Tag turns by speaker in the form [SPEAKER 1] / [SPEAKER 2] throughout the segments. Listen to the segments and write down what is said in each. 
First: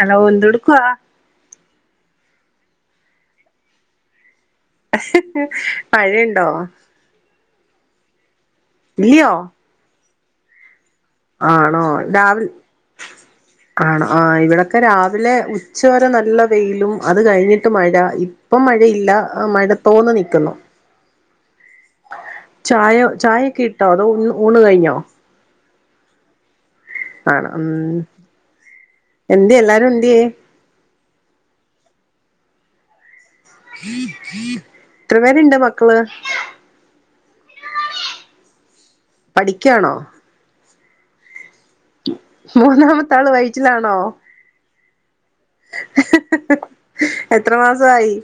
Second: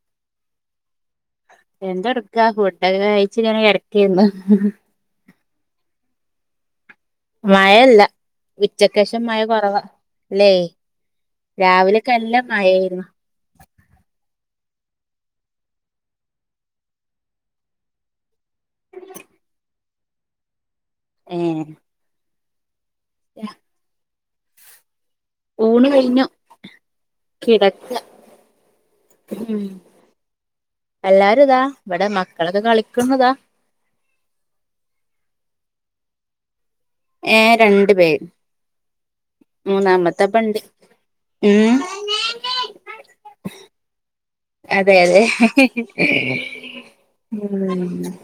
[SPEAKER 1] Hello എന്തോ എട്ക്കുവാ
[SPEAKER 2] എന്താടുക്കാ ഫുഡെ കായിച്ച് ഇങ്ങനെ കേടാക്ക്യാന്ന്
[SPEAKER 1] മഴയേണ്ടോ
[SPEAKER 2] മഴേയല്ലാ ഉച്ച്ക്കേശം
[SPEAKER 1] ഇല്ലയോ
[SPEAKER 2] മഴ കൊറവാ അല്ലേ
[SPEAKER 1] ആണോ
[SPEAKER 2] രാവിലെക്കെ
[SPEAKER 1] രാ
[SPEAKER 2] നല്ല മഴയായിരുന്നു
[SPEAKER 1] ആണോ ആാ ഇവടെക്കെ രാ ല്ലെ ഉച്ചാവേരെ നല്ല വെയിലും അത് കഴിഞ്ഞിട്ട് മഴ ഇപ്പം മഴയില്ല മഴ തോന്ന് നിക്ക്ന്നു
[SPEAKER 2] ഉം
[SPEAKER 1] ചായാ ചായോക്കെ ഇട്ടോ അതോ ഉണ ഊണ് കഴിഞ്ഞോ
[SPEAKER 2] ഊണ് കഴിഞ്ഞു
[SPEAKER 1] ആണ് ഉം
[SPEAKER 2] കിടക്ക
[SPEAKER 1] എന്തിയേ
[SPEAKER 2] ഉം
[SPEAKER 1] എല്ലാരും എന്തിയേ
[SPEAKER 2] എല്ലാരും ഇതാ ഇവടെ മക്കളൊക്കെ കളിക്ക്ന്നതാ
[SPEAKER 1] എത്ര പേര് ഒണ്ട് മക്കള്
[SPEAKER 2] യെ രണ്ട് പേര്
[SPEAKER 1] പഠിക്കാണോ
[SPEAKER 2] മൂന്നാമത്തെപ്പണ്ടി ഉം
[SPEAKER 1] മൂന്നാമത്തെ ആള് വൈയ്യാറ്റിലാണോ
[SPEAKER 2] അതെ അതെ
[SPEAKER 1] എത്ര
[SPEAKER 2] ഉം
[SPEAKER 1] മാസമായി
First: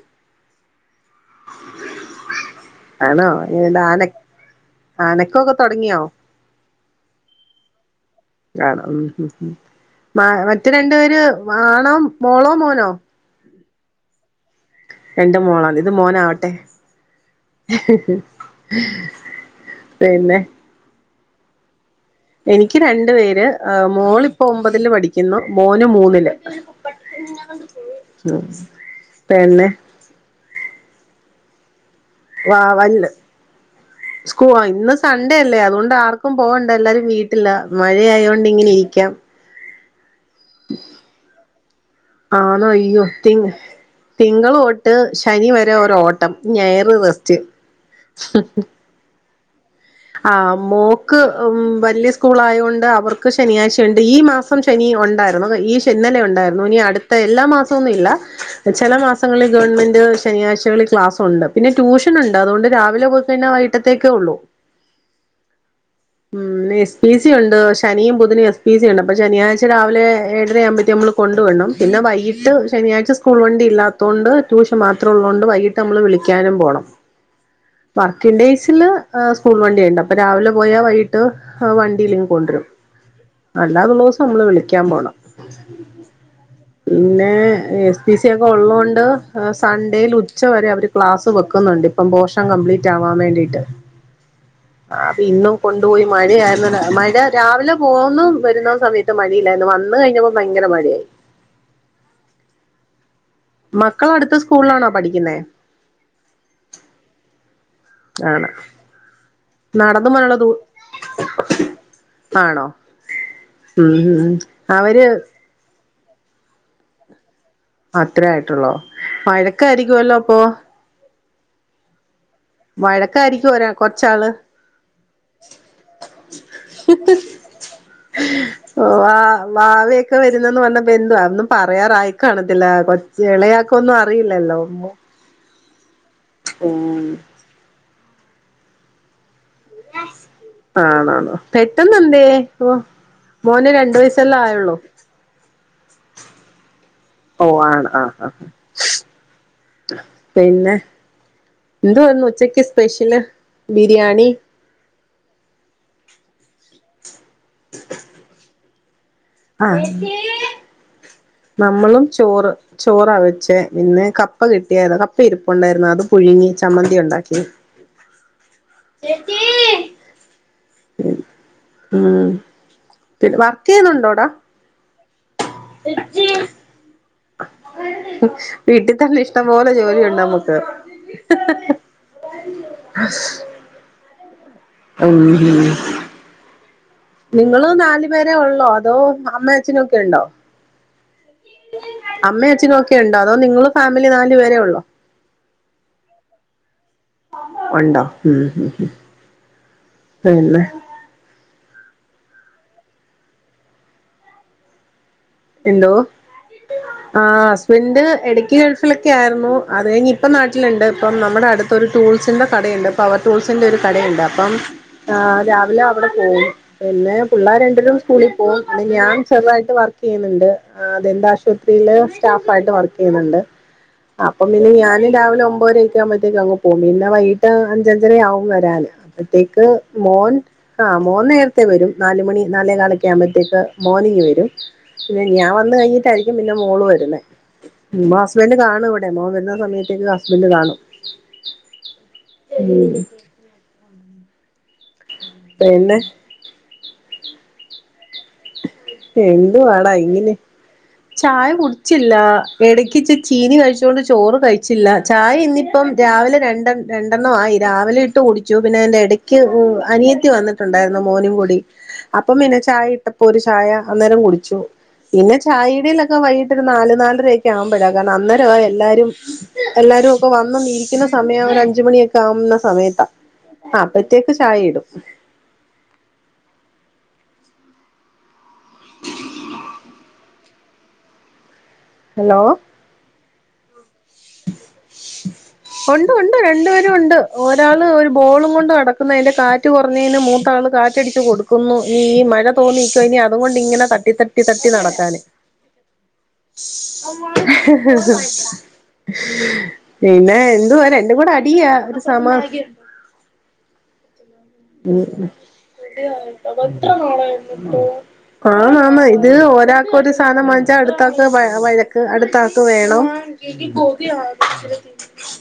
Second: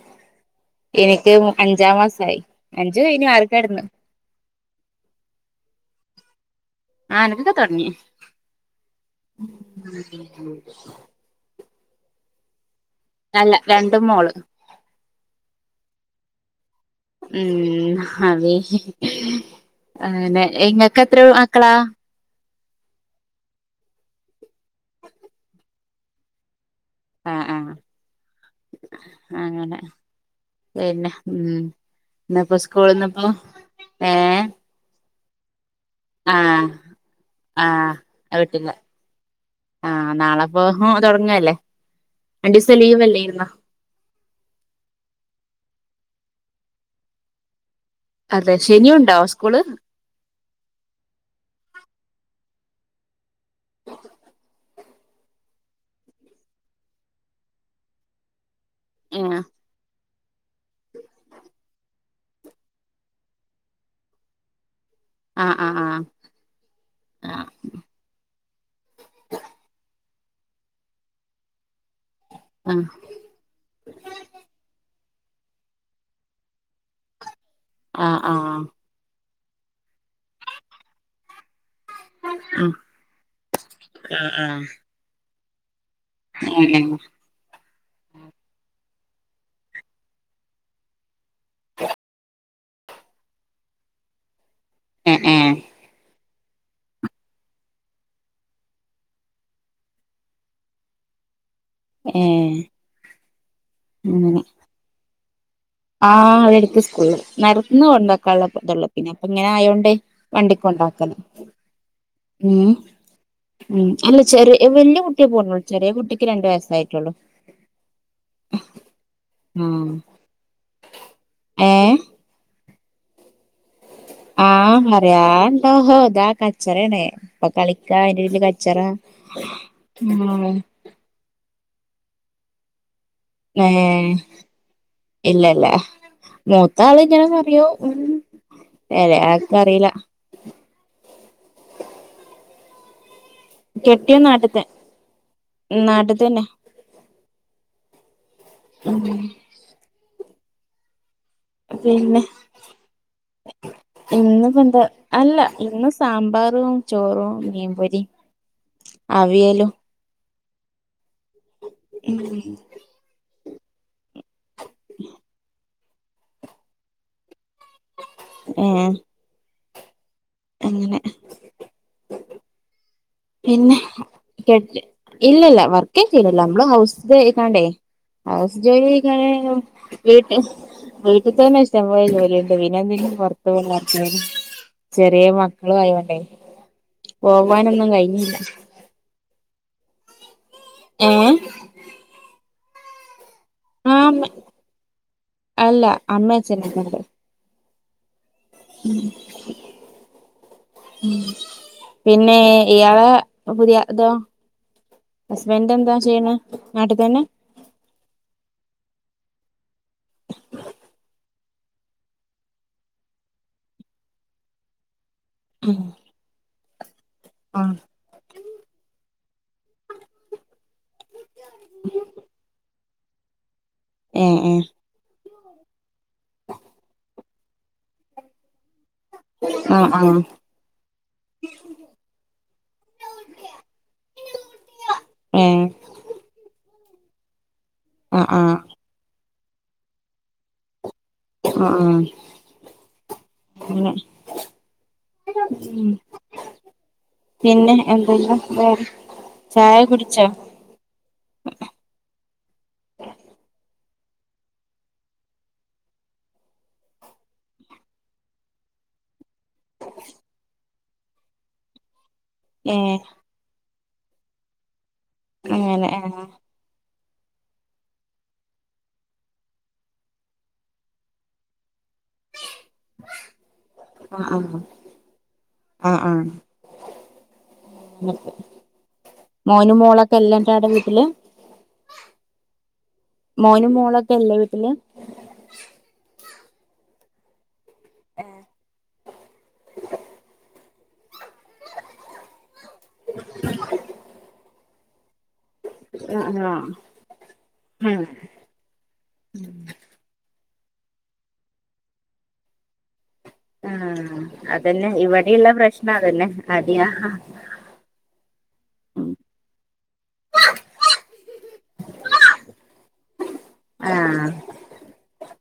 [SPEAKER 2] എനിക്ക് അഞ്ചാം മാസായി അഞ്ച് കഴിഞ്ഞ് ആറ്ക്കടന്ന്
[SPEAKER 1] അനോക്കൊക്കെ തെടങ്ങിയോ
[SPEAKER 2] അനാക്കാത്തോടങ്ങി
[SPEAKER 1] [unintelligible] ഉം മ മറ്റേ രണ്ട് പേര് ആണോ മോളോ മോനോ
[SPEAKER 2] അല്ല രണ്ടും മോള്
[SPEAKER 1] രണ്ടും മോളാണ് ഇത് മോനാവട്ടെ
[SPEAKER 2] ഉം അതോ ആാ
[SPEAKER 1] പിന്നെ
[SPEAKER 2] ഇങ്ങന [unintelligible] എത്രാ മക്കളാ
[SPEAKER 1] എനിക്ക് രണ്ട് പേര് മോള് ഇപ്പൊ ഒമ്പതില് പഠിക്കുന്നു മോന് മൂന്നില്
[SPEAKER 2] ആാ ആാ
[SPEAKER 1] ഉം പിന്നെ
[SPEAKER 2] അങ്ങനെ പിന്നെ ഉം ഇന്നേപ്പോ
[SPEAKER 1] വാ വല്ല്
[SPEAKER 2] സ്കൂളിന്നാപ്പോ യെ
[SPEAKER 1] സാണ്ടേയല്ലേ അത് കൊണ്ട് ആർക്കും പോവാണ്ട എല്ലാരും വീട്ടിലാ മഴയോണ്ട് ഇങ്ങനെ ഇരിക്കാം
[SPEAKER 2] ആാ നാളെ അപ്പൊ തെടാങ്ങല്ലേ
[SPEAKER 1] ആണോ അയ്യോ തി തിങ്കാള് തൊട്ട് ശനി നി വെരെ ഒര് ഓട്ടം ഞായാറ് റേസ്റ്റ്
[SPEAKER 2] അതെ ശനി ഒണ്ടാവേ സ്കൂള്
[SPEAKER 1] ആാ മോക്ക് ഉം വല്ല്യായ സ്കൂളോയോ അവർക്ക് ശനിയാഴ്ച ഒണ്ട് ഈ മാസം ശനി ഒണ്ടാര്ന്നു ഈ ശനി ഇന്നലെ ഒണ്ടാര്ന്നു ഇനി അട്ത്താ എല്ലാ മാസോം ന്നില്ലാ ചെല
[SPEAKER 2] ഏഹ്
[SPEAKER 1] മാസങ്ങാളി ഗവൺമെന്റ് ശനിയാഴ്ചകളി ക്ലാസ്സോണ്ട് പിന്നെ ട്യൂഷൻ ഒണ്ട് അത് കൊണ്ട് രാവലെ പോയി കഴീഞ്ഞാ വൈട്ടോത്തേക്കേ ഒള്ളു
[SPEAKER 2] ആാ ആാ ആാ
[SPEAKER 1] ഉം എസ് പി സി ഒണ്ട് ശനിയും ബുധനും എസ് പി സി ഒണ്ട് അപ്പം ശനിയാഴ്ച രാവിലെ ഏഴര ആമ്പോത്തേ നമ്മള് കൊണ്ട് വിടാണം പിന്നെ വൈകിട്ട് ശനിയാഴ്ച സ്കൂൾ വണ്ടി ഇല്ലാത്തോണ്ട് ട്യഷൻ മാ ത്രള്ളോണ്ട് വൈകട്ട് നമ്മള് വിളിക്കാനും പോണം
[SPEAKER 2] ആഹ് ആഹ് ആഹ്
[SPEAKER 1] വർക്കിൻ
[SPEAKER 2] ആഹ്
[SPEAKER 1] ഡേയ്സില് ആ സ്കൂൾ വണ്ടിയോണ്ട് അപ്പൊ രാവിലെ പോയാ വൈകിട്ട് ആ വണ്ടില് ഇങ്ങ് കൊണ്ട് വെരും
[SPEAKER 2] ഉം
[SPEAKER 1] അല്ലാതോള്ള ദിസം
[SPEAKER 2] ആഹ്
[SPEAKER 1] നമ്മള്
[SPEAKER 2] ആഹ്
[SPEAKER 1] വിളിക്കാൻ പോണം പിന്നെ
[SPEAKER 2] [unintelligible]
[SPEAKER 1] എസ് പി സി ഒക്കെ ഒള്ളോണ്ട് യെ സൺഡേയില് ഉച്ചവരെ അവര് ക്ലാസ് വെക്ക്ന്നോണ്ട് ഇപ്പം പോഷ ഷൻ കംപിറ്റ് ആവാൻ വേണ്ടിട്ട് ആ
[SPEAKER 2] ഏഹ്
[SPEAKER 1] ഇന്നും
[SPEAKER 2] ഏഹ്
[SPEAKER 1] കൊണ്ട് പോയി മഴ മഴ രാവിലെ പോകുന്ന വെര്ന്നാ സമയത്ത് മഴയില്ലാരുന്നു വന്ന് കഴിഞ്ഞപ്പോ ബയങ്കര മഴയായി
[SPEAKER 2] യെ
[SPEAKER 1] മക്കള് അട്ത്താ സ്കൂളിലാണോ പഠിക്ക്ന്നേ
[SPEAKER 2] ആഹ് അതെടുത്ത് സ്കൂൾ നടന്ന്
[SPEAKER 1] ആണ്
[SPEAKER 2] കൊണ്ടാക്കാനുള്ളതേയുള്ളൂ പിന്നെ അപ്പ ആയോണ്ട്
[SPEAKER 1] നടന്നു പോകാനുള്ള ദൂ
[SPEAKER 2] വണ്ടിയ്ക്ക് കൊണ്ടാക്കണം ഉ
[SPEAKER 1] ആണോ
[SPEAKER 2] ഉ
[SPEAKER 1] ഉം
[SPEAKER 2] അല്ല
[SPEAKER 1] ഉം
[SPEAKER 2] ചെറിയ വലിയ
[SPEAKER 1] അവര്
[SPEAKER 2] കുട്ടിയ പോണോളൂ ചെറിയ കുട്ടി ഒക്ക് രണ്ട് വയസ്സായിട്ടുള്ളു
[SPEAKER 1] അത്ര ആയിട്ടുള്ളോ വഴക്കായിരിക്കുവല്ലോ അപ്പൊ
[SPEAKER 2] ഏ
[SPEAKER 1] വഴക്കായിരിക്കും ഒരാ കൊറച്ചാള്
[SPEAKER 2] ആഹ് പറയാണ്ടോോ [unintelligible] ഇതാ കച്ചറിയണേ ഇപ്പൊ കളിക്കാ അറെ വീല് കച്ചറി
[SPEAKER 1] ഓ വ വാവൊക്കെ വരുന്നന്ന് വന്ന ബന്ധു അന്നും പറയാറായി കാണത്തില്ല കൊ
[SPEAKER 2] ഏ
[SPEAKER 1] ഇളയാക്ക ഒന്നും അറിയില്ലല്ലോ ഉമ്മ
[SPEAKER 2] ഇല്ലല്ല മൂത്ത ആള് ഇങ്ങനെ പറയോ
[SPEAKER 1] ആണോണോ പെട്ടെന്ന് എന്ത മോന രണ്ടു
[SPEAKER 2] കെട്ടിയോൻ
[SPEAKER 1] വയസെല്ലേ
[SPEAKER 2] നാട്ടിത്തെ
[SPEAKER 1] ആയുള്ളൂ
[SPEAKER 2] നാട്ടിത്തന്നെ
[SPEAKER 1] ഓ ആണ് ആ ആ പിന്നെ എന്ത്
[SPEAKER 2] പിന്നെ
[SPEAKER 1] വന്നു ഉച്ചക്ക് സ്പെഷ്യല് ബിരിയാണി
[SPEAKER 2] ഇന്നിപ്പോ എന്താ അല്ല ഇന്ന് സാമ്പാറും ചോറും മീൻ പൊരി
[SPEAKER 1] ആഹ് നമ്മളും ചോറ് ചോറ വെ ക്ഷേ പിന്നെ കപ്പ കിട്ടിയായിരുന്നു കപ്പ ഇരിപ്പ ഉണ്ടായിരുന്നു അത് പുഴുങ്ങി ചമ്മന്തി ഉണ്ടാക്കി
[SPEAKER 2] ഏ അങ്ങനെ
[SPEAKER 1] ത്തിൽ വർക്ക്
[SPEAKER 2] പിന്നെ
[SPEAKER 1] ചെയ്യുന്നുണ്ടോടാ
[SPEAKER 2] കെട്ടി ഇല്ലല്ല വർക്കേ ചെയലല്ല നമ്മള് ഹൗസ് കാണ്ടേ
[SPEAKER 1] വീട്ടിൽ തന്നെ ഇഷ്ടം പോലെ ജോലിയുണ്ട് നമുക്ക്
[SPEAKER 2] [unintelligible] വീട്ടിൽ തന്നെ ഇഷ്ടം പോലെ ജോലിയൊക്കെ പിന്നെ [unintelligible]
[SPEAKER 1] ഉം
[SPEAKER 2] ചെറിയ
[SPEAKER 1] ഉം
[SPEAKER 2] മക്കളും ആയോണ്ടേ
[SPEAKER 1] നിങ്ങള്
[SPEAKER 2] പോവാനൊന്നും
[SPEAKER 1] നാലു പേരെ
[SPEAKER 2] കഴിഞ്ഞില്ല
[SPEAKER 1] ഉള്ളോ അതോ അമ്മേ അച്ചനൊക്കെ ഉണ്ടോ
[SPEAKER 2] ഏ
[SPEAKER 1] അമ്മയും അച്ഛനും ഒക്കെയുണ്ടോ അതോ നിങ്ങള്
[SPEAKER 2] ആ
[SPEAKER 1] ഫാമിലി നാല് പേരെ ഉള്ളോ
[SPEAKER 2] അല്ല അമ്മ അച്ഛനൊക്കെ ഉണ്ട്
[SPEAKER 1] ഉണ്ടോ ഉം ഉം പിന്നെ
[SPEAKER 2] ഉം പിന്നെ ഇയാളെ പുതിയ തോ ഹസ്ബൻഡ എന്തോ ചെയ്യണ
[SPEAKER 1] ആഹ് ഹസ്ബൻഡ് ഇടയ്ക്ക് ഗൾഫിലൊക്കെ ആയിരുന്നു അത് കഴിഞ്ഞ് ഇപ്പം നാട്ടിലുണ്ട് ഇപ്പം നമ്മുടെ അടുത് ഒരു ടൂൾസിന്റെ കടയുണ്ട് പവർ ടൂൾസിന്റെ ഒരു കടയുണ്ട് അപ്പം ആഹ് രാവിലെ അവിടെ പോവും പിന്നെ പിള്ളേർ
[SPEAKER 2] ആ
[SPEAKER 1] രണ്ടും സ്കൂളിൽ പോകും പിന്നെ ഞാൻ [unintelligible] ആയിട്ട് വർക്ക് ചെയ്യുന്നുണ്ട് ദന്താശുപത്രിയില് സ്റ്റാഫ് ആയിട്ട് വർക്ക് ചെയ്യുന്നുണ്ട്
[SPEAKER 2] ഏ
[SPEAKER 1] അപ്പം
[SPEAKER 2] ഏ
[SPEAKER 1] പിന്നെ ഞാനും രാവിലെ ഒ [unintelligible] ആകുമ്പോഴത്തേക്ക് അങ്ങ് പോകും പിന്നെ വൈകിട്ട് അഞ്ച് അഞ്ചര ആവും വരാൻ അപ്പത്തേക്ക്
[SPEAKER 2] ആ ആ
[SPEAKER 1] മോൻ ആഹ് മോൻ നേരത്തെ വരും നാലുമണി നാലേ കാലൊക്കെ ആവുമ്പോത്തേക്ക് മോനിങ്ങ് വരും പിന്നെ
[SPEAKER 2] ഏ
[SPEAKER 1] ഞാൻ വന്ന കഴിഞ്ഞിട്ടായിരിക്കും പിന്നെ മോള് വരുന്നേ പിന്നെ
[SPEAKER 2] ആ ആ
[SPEAKER 1] ഹസ്ബൻഡ് കാണു ഇവിടെ മോൻ വ സമയത്തേക്ക് ഹസ്ബൻഡ് കാണും
[SPEAKER 2] ആഹ് ആഹ്
[SPEAKER 1] ഉം
[SPEAKER 2] [unintelligible]
[SPEAKER 1] പിന്നെ
[SPEAKER 2] പിന്നെ എൻ
[SPEAKER 1] എന്തുവാടാ
[SPEAKER 2] കുടിച്ചോ
[SPEAKER 1] ഇങ്ങനെ ചായ കുടിച്ചില്ല ഇടക്കിരി ചീനി കഴിച്ച [unintelligible] ചോറ് കഴിച്ചില്ല ചായ ഇന്നിപ്പം രാവില രണ്ടെ രണ്ടെണ്ണം ആയി രാവിലെ ഇട്ട് കുടിച്ചു പിന്നെ എതിന്റെ ഇടയ്ക് [unintelligible] അനിയത്തി വന്നിട്ടുണ്ടായിരുന്നു മോനും കൂടി അപ്പം പിന്നെ
[SPEAKER 2] ഏ
[SPEAKER 1] ചായ ഇട്ടപ്പോ ചായ അന്നേരം കുടിച്ചു പിന്നെ ചായ
[SPEAKER 2] അങ്ങനെ
[SPEAKER 1] ഇടീൽ
[SPEAKER 2] ആ
[SPEAKER 1] ഒക്കെ വൈകിട്ട് ഒരു നാല് നാലര [unintelligible] ഒക്കെ ആകുമ്പോഴാ കാരണം അന്നരമാ എല്ലാരും എല്ലാരും ഒക്കെ വന്ന ഇരിക്കുന്ന സമയം ഒരു അഞ്ച് മണി കാവുന്ന സമയത്താ. ആ അപ്പയത്തേക്ക്
[SPEAKER 2] ആ
[SPEAKER 1] ചായ ഇടും
[SPEAKER 2] ആ ആ മോനും മോളൊക്കെല്ലക്കാടെ. വീട്ടില്
[SPEAKER 1] ഹലോ..
[SPEAKER 2] മോനും മോളൊക്കല്ലേ വീട്ടില്
[SPEAKER 1] രണ്ടു പേരണ്ട് ഒരാള് ഒരു ബോളും കൊണ്ടടക്കാ തിന്റെ കാറ്റ് കുറഞ്ഞതിന് മൂത്താള് കാറ്റടിച്ച് കൊടുക്കുന്നു ഈ മഴത് തോന്നിക്കോ ഇനി അതുകൊണ്ട് ഇങ്ങനെ തട്ടി, തട്ടി, തട്ടി, നടക്കാന്
[SPEAKER 2] ആ ആ
[SPEAKER 1] ഹ് ഹ് ഹ് പിന്നെ എന്തു പറയാ രണ്ടുംകൂടി അടിയാ ഒരു സമാ..
[SPEAKER 2] ആഹ് അതന്നെ.
[SPEAKER 1] ഉം
[SPEAKER 2] ഇവിടെയ്ള്ള പ്രശ്നം അതന്നെ അട്യ
[SPEAKER 1] ആഹ മാമ്മ ഇത് ഒരാൾക്ക് ഒരു സാധനം വാങ്ങിച്ചാ അടുത്താക്ക് വഴ വഴക്ക് അടുത്താക്ക് വേണം ഗോക ആ പ [unintelligible]
[SPEAKER 2] ഉം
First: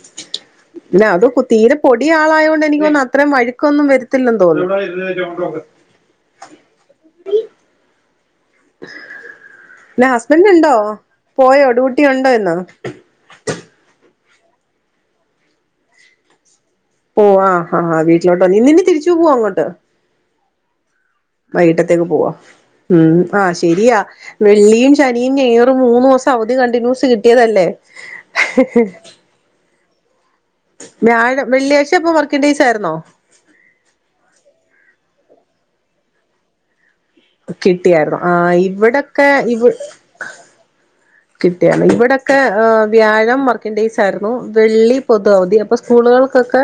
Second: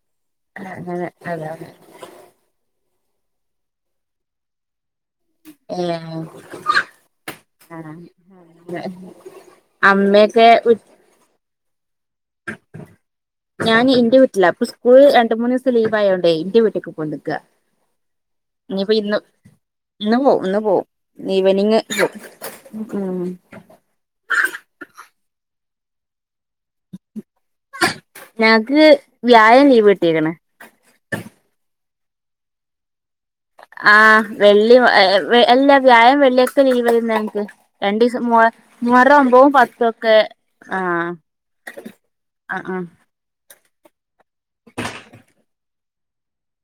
[SPEAKER 1] പിന്നെ അത് പ് തീരെ പൊടിയാവായേണ്ട് എനിക്ക്ന്ന് അത്ര മഴുക്കൊന്നും പിടിക്കുന്നുണ്ടേ
[SPEAKER 2] ഏ.. ഇം
[SPEAKER 1] പിന്നെ ഹസ്ബൻഡ്
[SPEAKER 2] അമ്മയൊക്കെ
[SPEAKER 1] ഉണ്ടോ
[SPEAKER 2] വിഡ്
[SPEAKER 1] പോയോ ടൂട്ടി ഉണ്ടോ ന്ന്
[SPEAKER 2] ഇല്ല പ്പ സ്കൂൾ രണ്ട്, മൂന്ന്, ദിസ്ത്ത ലീവായയോണ്ട് ഇന്റെ വീ..
[SPEAKER 1] ഓ ആ ആാ ആ നച്ചേട്ടാ നീ ഇന്ന് തിരിച്ചേവേ അങ്ങോട്ട്
[SPEAKER 2] ഇന്ന് പോവും ഇന്ന് പോവും ഈവനിങ്
[SPEAKER 1] വൈകിട്ടത്തേക്ക് പോവാ, ഉം, ആ ശരിയാ വെള്ളയിം ശനിയും ഞാറും മൂന്ന്ദൂസം അവധി കണ്ടിന്യൂസ് കിട്ടിയതല്ലേ?
[SPEAKER 2] ഞങ്ങക്ക് വ്യാഴം ലീവ് കിട്ടിയേക്കണ്
[SPEAKER 1] വ്യാഴം, വെള്ളിയാഴ്ച ഇപ്പൊ വർക്കിൻ ഡേസ് ആായിരുന്നോ
[SPEAKER 2] ആഹ വെള്ളി ഏ.. ആ.. എല്ല വ്യായം വെള്ളിയായ്ച്ച ലീവ് ഞങ്ങക്ക്
[SPEAKER 1] കിട്ടിയായിരുന്നു
[SPEAKER 2] രണ്ടീസം. മുഹ
[SPEAKER 1] ആഹ്
[SPEAKER 2] മുഹറ്ം
[SPEAKER 1] ഇവിടൊക്കെ
[SPEAKER 2] ഒൻപതും
[SPEAKER 1] ഇവി
[SPEAKER 2] പത്തൊക്കെ ആഹ്...
[SPEAKER 1] കിട്ടിയാണ് ഇവിടെൊക്കെ
[SPEAKER 2] ആഹ്
[SPEAKER 1] ഹ് വ്യാഴം. വർക്കിംഗ്‌ ടൈസ് ആയിരുന്നു വെള്ളി പെതു അവധി അപ്പ സ്കൂൾ കൾകെക്കെ,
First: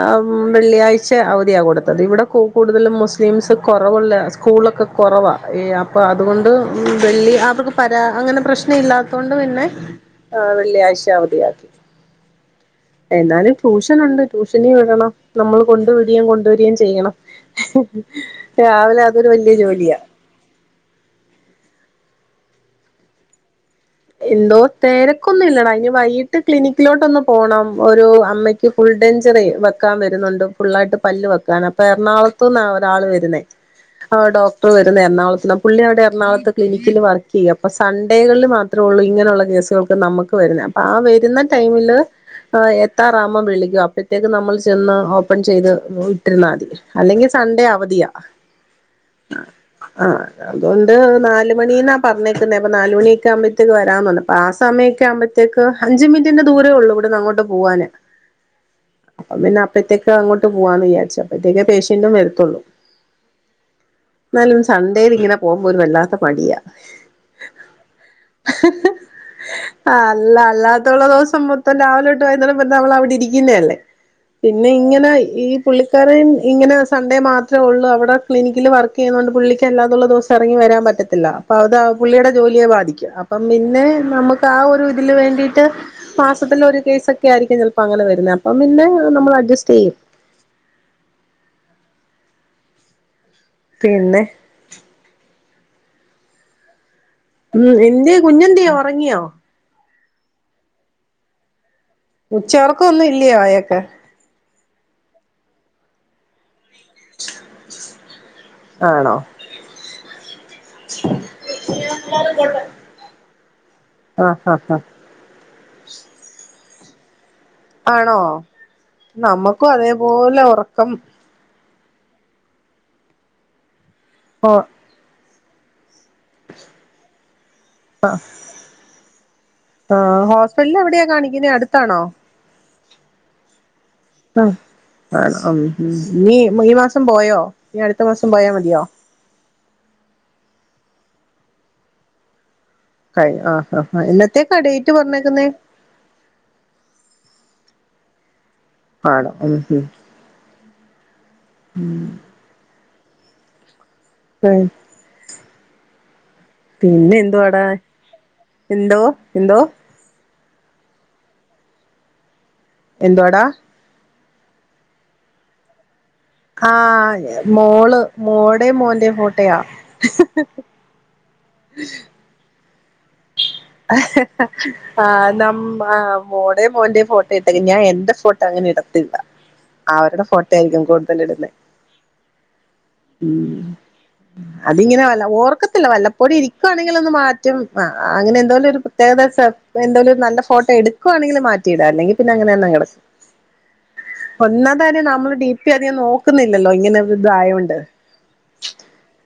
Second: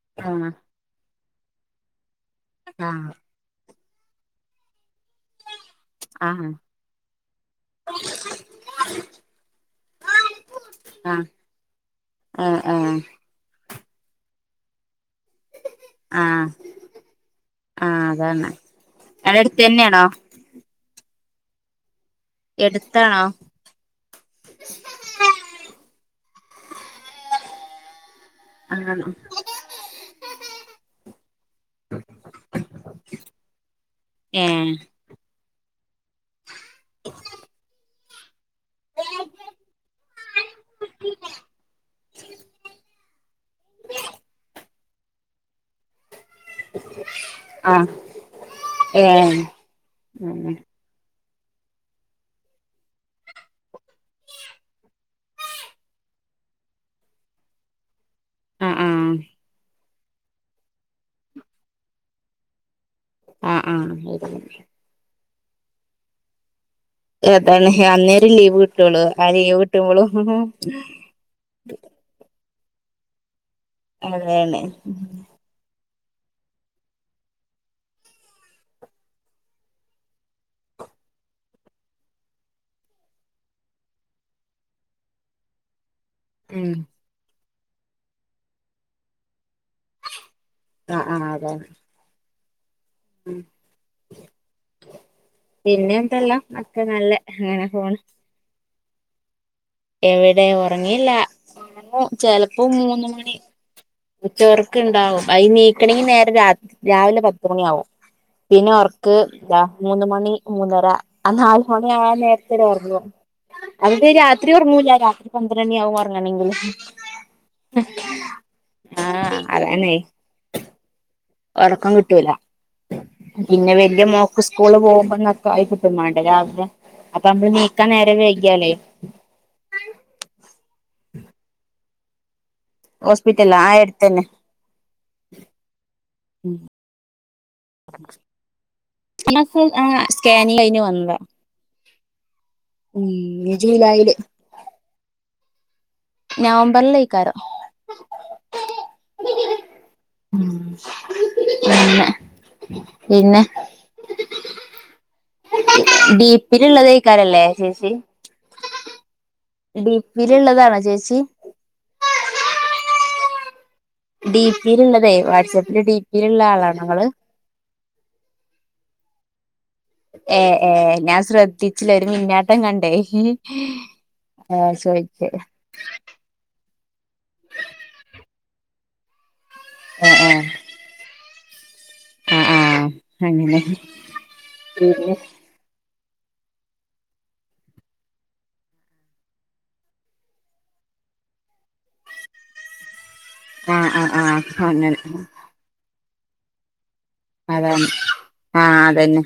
[SPEAKER 1] ഉം.. വെള്ളിയാഴ്ച ച്ചൊ അവധിയാ കൊടുത്തത് ഇവിടെ കു കൂടുതലും മുസ്ലിംസ് കുറവുള്ള സ്കൂളൊക്കെ കുറവാ. ഏ അപ്പൊ
[SPEAKER 2] ആഹ്
[SPEAKER 1] അതുകൊണ്ട്
[SPEAKER 2] ആഹ്
[SPEAKER 1] വെള്ളി അതെക്കെ പരാ അങ്ങനെ പ്രശ്ന? ല്ലാത്തൊണ്ട് പിന്നെ.. വെള്ളിയാഴ്ച,
[SPEAKER 2] ആഹ് ആഹ്
[SPEAKER 1] അവധിയാ,
[SPEAKER 2] ഏഹ് ഏഹ്
[SPEAKER 1] എന്നാലും. ട്യൂഷനുണ്ട് ട്യൂഷനിൽ വിടണം നമ്മൾ കൊണ്ടു വിടുകയും
[SPEAKER 2] ആഹ്
[SPEAKER 1] കൊണ്ട രികയും ചെയ്യണം.
[SPEAKER 2] ആഹ് അതാണ്
[SPEAKER 1] രാവിലെ അതൊരു
[SPEAKER 2] അവിടെ
[SPEAKER 1] വല്ലൃ
[SPEAKER 2] അടുത്ത്
[SPEAKER 1] ജോലിയാ.
[SPEAKER 2] തന്നെയാണോ എടുത്താണോ?
[SPEAKER 1] എന്തോ.. തിരക്കൊന്നും ഇല്ലടാ.. ഇനി വൈകിട്ട് ക്ലിനിക്കിലോട്ടൊന്ന് പോണം ഒരു അപ് അമ്മക്ക് ഫുൾ
[SPEAKER 2] ആഹ്
[SPEAKER 1] ഡേഞ്ചറി വെക്കാൻ വരുന്നുണ്ട് ഫുള്ളായിട്ട് പല്ല് വെക്കാൻ അപ്പൊ എറണാകുളത്ത്ന്നാ ഒരാൾ വരുന്നത്. ആ ഡോക്ടർ
[SPEAKER 2] ഏഹ്
[SPEAKER 1] വരുന്ന എറണാകുളത്ത്ന്ന പുള്ളി അവിടെ എറണാളത്ത് ക്ലിനിക്കിൽ വർക്കെയ്യാ അപ്പെ സൺഡേകളിൽ മാത്രം അപ്പൊ ആ വരുന്ന ടൈമില് എത്താറാവുമ്പം വിളിക്കും അപ്പോഴത്തേക്ക് നമ്മൾ ചെന്ന് ഓപ്പൺ ചെയ്ത് ഇട്ടിരുന്നാൽ അല്ലെങ്കിൽ സൺഡേ
[SPEAKER 2] ആഹ്
[SPEAKER 1] അവധിയാ.
[SPEAKER 2] ഏഹ്
[SPEAKER 1] ആഹ
[SPEAKER 2] ആഹ്
[SPEAKER 1] അതുകൊണ്ട് നാലുമണീന്നാ പറഞ്ഞേക്കുന്നേ അപ്പൊ നാലുമണിയെക്കാവുബേ.. തേക്ക് വെരാപറഞ് ആസമയൊക്കെ ആകുമ്പോത്തേക്ക് അഞ്ച് മിനിറ്റിന്റെ ദൂരേ ഉള്ളൂ ഇവിടന്ന് അങ്ങോട്ട് പോകവാാന്
[SPEAKER 2] ആഹ്
[SPEAKER 1] അപ്പം പിന്നെ അപ്പഴത്തേക്ക അങ്ങോട്ട് പോവാന്ന് വിചാരിച്ച അപ്പത്തേക്ക പേഷ്യന്റും വരത്തുള്ളൂ
[SPEAKER 2] ആഹ് ആഹ്
[SPEAKER 1] എന്നാലും സൺഡേ ഇങ്ങനെ പോകുമ്പോ ഒരു വല്ലാത്ത മടിയാ
[SPEAKER 2] ഏതാണ് ഹാന്
[SPEAKER 1] ഹ്.. ഹ് ആ അല്ല അല്ലാത്തുള്ള ദിവസം മൊത്തം രാവിലെട്ട് തെട്ടാ അവിടെ ഇരിക്കുന്ന അല്ലേ
[SPEAKER 2] അതാണ്
[SPEAKER 1] പിന്നെ ഇങ്ങനെ ഈ പുള്ളി ക്കറും ഇങ്ങനെ സൺഡേ മാത്രേ ഉള്ളൂ അവിടെ ക്ലിനിക്കിൽ വർക്ക് ചെയ്യുന്നുകൊണ്ട് പുള്ളിക്ക് അല്ലാതത്തുള്ള ദിവസം ഇറങ്ങി വരാൻ പറ്റില്ല പറ്റില്ല അപ്പൊ അത് പുള്ളിയുടെ ജോലിയെ ബാധിക്കുന്ന അപ്പം പിന്നെ നമുക്ക് ആ ഒരു തില് വേണ്ടിട്ട്
[SPEAKER 2] ഉം
[SPEAKER 1] മാസത്തിലെരു കേസൊക്കെ ആയിരിക്കും ചെലപ്പങ്ങനെ വരന്നെ അപ്പ പിന്നെ നമ്മൾ അഡ്ജറ്റ്സ്റ്റ്
[SPEAKER 2] ആഹ ആഹ അതെ
[SPEAKER 1] പിന്നെ
[SPEAKER 2] പിന്നെ എന്തെല്ലാം അക്കെ നല്ലെ
[SPEAKER 1] ഉം എന്ത്യേ കുഞ്ഞെന്ത്യ ഉറങ്ങിയോ
[SPEAKER 2] എവിടെ ഒറങ്ങിയില്ല ഒറങ്ങും ചെലപ്പോ
[SPEAKER 1] ഉച്ചയൊറക്കം ഒന്നും
[SPEAKER 2] മൂന്ന് മണി
[SPEAKER 1] ഇല്ലയോ അയാക്ക്
[SPEAKER 2] ചോർക്ക്ണ്ടാവും അയ്നീക്കണങ്കി നേരം രാ രാവിലെ പത്ത് മണിയാവും പിന്നെ ഒർക്ക്
[SPEAKER 1] ആണോ
[SPEAKER 2] മൂന്ന് താ മൂന്ന് മണി മൂന്നര ആ നാല് മണി ആ നേര്ത്ത് ഒർങ്ങും [unintelligible]
[SPEAKER 1] ആഹ്
[SPEAKER 2] രാത്രി
[SPEAKER 1] ആഹ് ആഹ്
[SPEAKER 2] ഉറങ്ങൂല്ല രാത്രി പന്ത്രണി ആകുംഒർങ്ങണമങ്കില്
[SPEAKER 1] ആണോ
[SPEAKER 2] ആഹ്
[SPEAKER 1] നമ്മക്കും അതേപോലെ ഒറക്കം
[SPEAKER 2] ഒറക്കം കിട്ടൂല പിന്നെ വല്ല്യ മോക്ക്
[SPEAKER 1] ഹോ
[SPEAKER 2] സ്കൂള് പോകുമ്പോന്നൊക്കെ ആയികി ട്ടുമാണ്ടേ രാവിലെ അപ്പൊ നമ്മള് നീക്കാൻ നേരം വൈകിയാലേ
[SPEAKER 1] ആഹ് ഹോസ്പിറ്റൽലെവിടെയാ കാണിക്കുന്നേ അടുത്താണോ
[SPEAKER 2] ഹോസ്പിറ്റൽലോ ആ എട്ത്തന്നെ
[SPEAKER 1] ആണോ ആഹ് ഉം ഉം നീ ഈ മാസം പോയോ ഇനി അടുത്ത മാസം പോയാമതിയോ
[SPEAKER 2] ഈ മാസം ആഹ് സ്കാനിങ്ങ് കയിഞ്ഞ് വന്ന്
[SPEAKER 1] കഴ് ആ
[SPEAKER 2] ജൂലൈയില്
[SPEAKER 1] എന്നത്തേക്കാ ഡേറ്റ് പറഞ്ഞേക്കുന്നേ
[SPEAKER 2] നവംബറിലേക്കാരോം
[SPEAKER 1] ആണോ
[SPEAKER 2] പിന്നെ പിന്നെ
[SPEAKER 1] ഉ
[SPEAKER 2] ഡിപ്പില്ള്ളതയ്ക്കാരല്ലേ
[SPEAKER 1] എന്തുവാടാ
[SPEAKER 2] ചേച്ചി
[SPEAKER 1] എന്തോ എന്തോ
[SPEAKER 2] ഡി പി ഇല്ള്ളതാണോ ചേച്ചി
[SPEAKER 1] എന്തുആഡാ
[SPEAKER 2] ഡി പില്ള്ളതെ വാട്ട്സാപ്പിലെ ഡിപി
[SPEAKER 1] ആഹ മോള് മോടെ മോന്റെ ഫോട്ടോയാ
[SPEAKER 2] ട്ടിച്ചില്ല ഒരു മിന്നാട്ടം കണ്ടേ ഏ
[SPEAKER 1] ആ
[SPEAKER 2] ചോയിച്ചേ
[SPEAKER 1] ന്നമ്മ് ആ മോടേ മോന്റെ ഫോട്ടേയ് ഇട്ട് ര് ഞാൻ എന്റെ ഫോട്ടോ ട്ട അങ്ങനെ ഇടത്തില്ല
[SPEAKER 2] ഏ
[SPEAKER 1] അവര്ടെ
[SPEAKER 2] ഏ
[SPEAKER 1] ഫോട്ടോ ആയിരിക്കും കൂട്തൽ ഇടുന്നെ
[SPEAKER 2] ആ ആ അങ്ങനെ
[SPEAKER 1] അതിങ്ങനെ
[SPEAKER 2] പിന്നെ
[SPEAKER 1] വല്ല ഓർക്കത്തില്ല വല്ലപ്പോ ഒര് ഇരിക്കൊണെങ്ങിലൊന്ന് മാറ്റും അങ്ങനെ എന്തോനൊരു പ്രത്യകത വെച്ചാ എന്റെലൊരു നല്ല ഫോട്ടോ എടുക്കുവാണെങ്കില് മാറ്റിയിടാ അല്ലെങ്കി പിന്നെ അങ്ങനെന്നെകെടക്കും
[SPEAKER 2] ആ ആ ആ അങ്ങനെ
[SPEAKER 1] ഒന്നാംമ്ത്തകാര്യം നമ്മള് ഡി പി അധികം ന്നോക്ക്ന്നില്ലല്ലോ ഇങ്ങനെ ഇതായോണ്ട്
[SPEAKER 2] അതാണ് ആ അതന്നെ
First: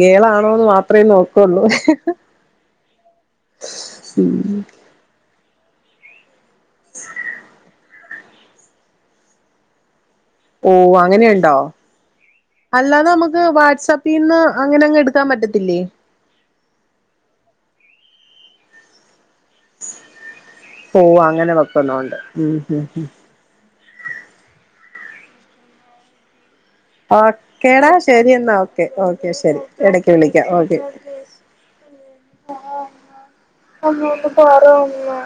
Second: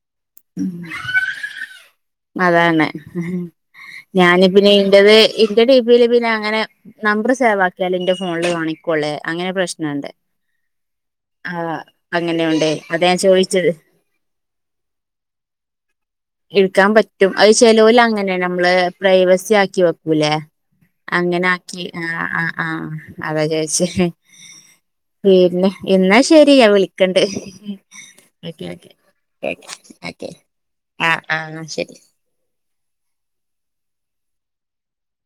[SPEAKER 1] ഗേളാണോന്ന് മാത്രെ നോക്കുള്ളൂ
[SPEAKER 2] അതാണ് ഞാനി
[SPEAKER 1] ഉം
[SPEAKER 2] പിന്നെ ഇന്റത് ഇന്റെ ടി പിയില് പിന്നെ അങ്ങനെ നമ്പർ സേവാക്കിയാല് എന്റെ ഫോണില് കാണിക്കോള്ള് അങ്ങനെ പ്രശ്നണ്ട്
[SPEAKER 1] ഓ അങ്ങനെയുണ്ടോ
[SPEAKER 2] ആഹ് അങ്ങനെയുണ്ടേ അതാ
[SPEAKER 1] അല്ലാതെ
[SPEAKER 2] ഞാൻ
[SPEAKER 1] നമുക്ക്
[SPEAKER 2] ചോദിച്ചത്
[SPEAKER 1] വാട്സപ്പിന്ന് അങ്ങനെ അങ്ങ് എടുക്കാൻ പറ്റത്തില്ലേ
[SPEAKER 2] എടുക്കാൻ പറ്റും അയ് ചെലോല് അങ്ങനെ നമ്മള് പ്രൈവസി ആക്കി വെക്കൂലേ
[SPEAKER 1] ഓ
[SPEAKER 2] അങ്ങനെ ആക്കി ആ
[SPEAKER 1] വെക്കുന്നുണ്ട്
[SPEAKER 2] ആ
[SPEAKER 1] ഉം
[SPEAKER 2] ആഹ
[SPEAKER 1] ഉം ഉം
[SPEAKER 2] അതാ ചോയ്ച്ച പിന്നെ എന്നാ ശരി ഞാൻ വിളിക്കണ്ട്
[SPEAKER 1] ഓക്കേടാ ശരി എന്നാ ഓക്കെ ഓക്കെ ശരി ഇടക്ക് വിളിക്കാം ഓക്കെ
[SPEAKER 2] ആഹ് ആഹ് ശരി
[SPEAKER 1] അമ്മ ഒന്ന് പറ അമ്മേ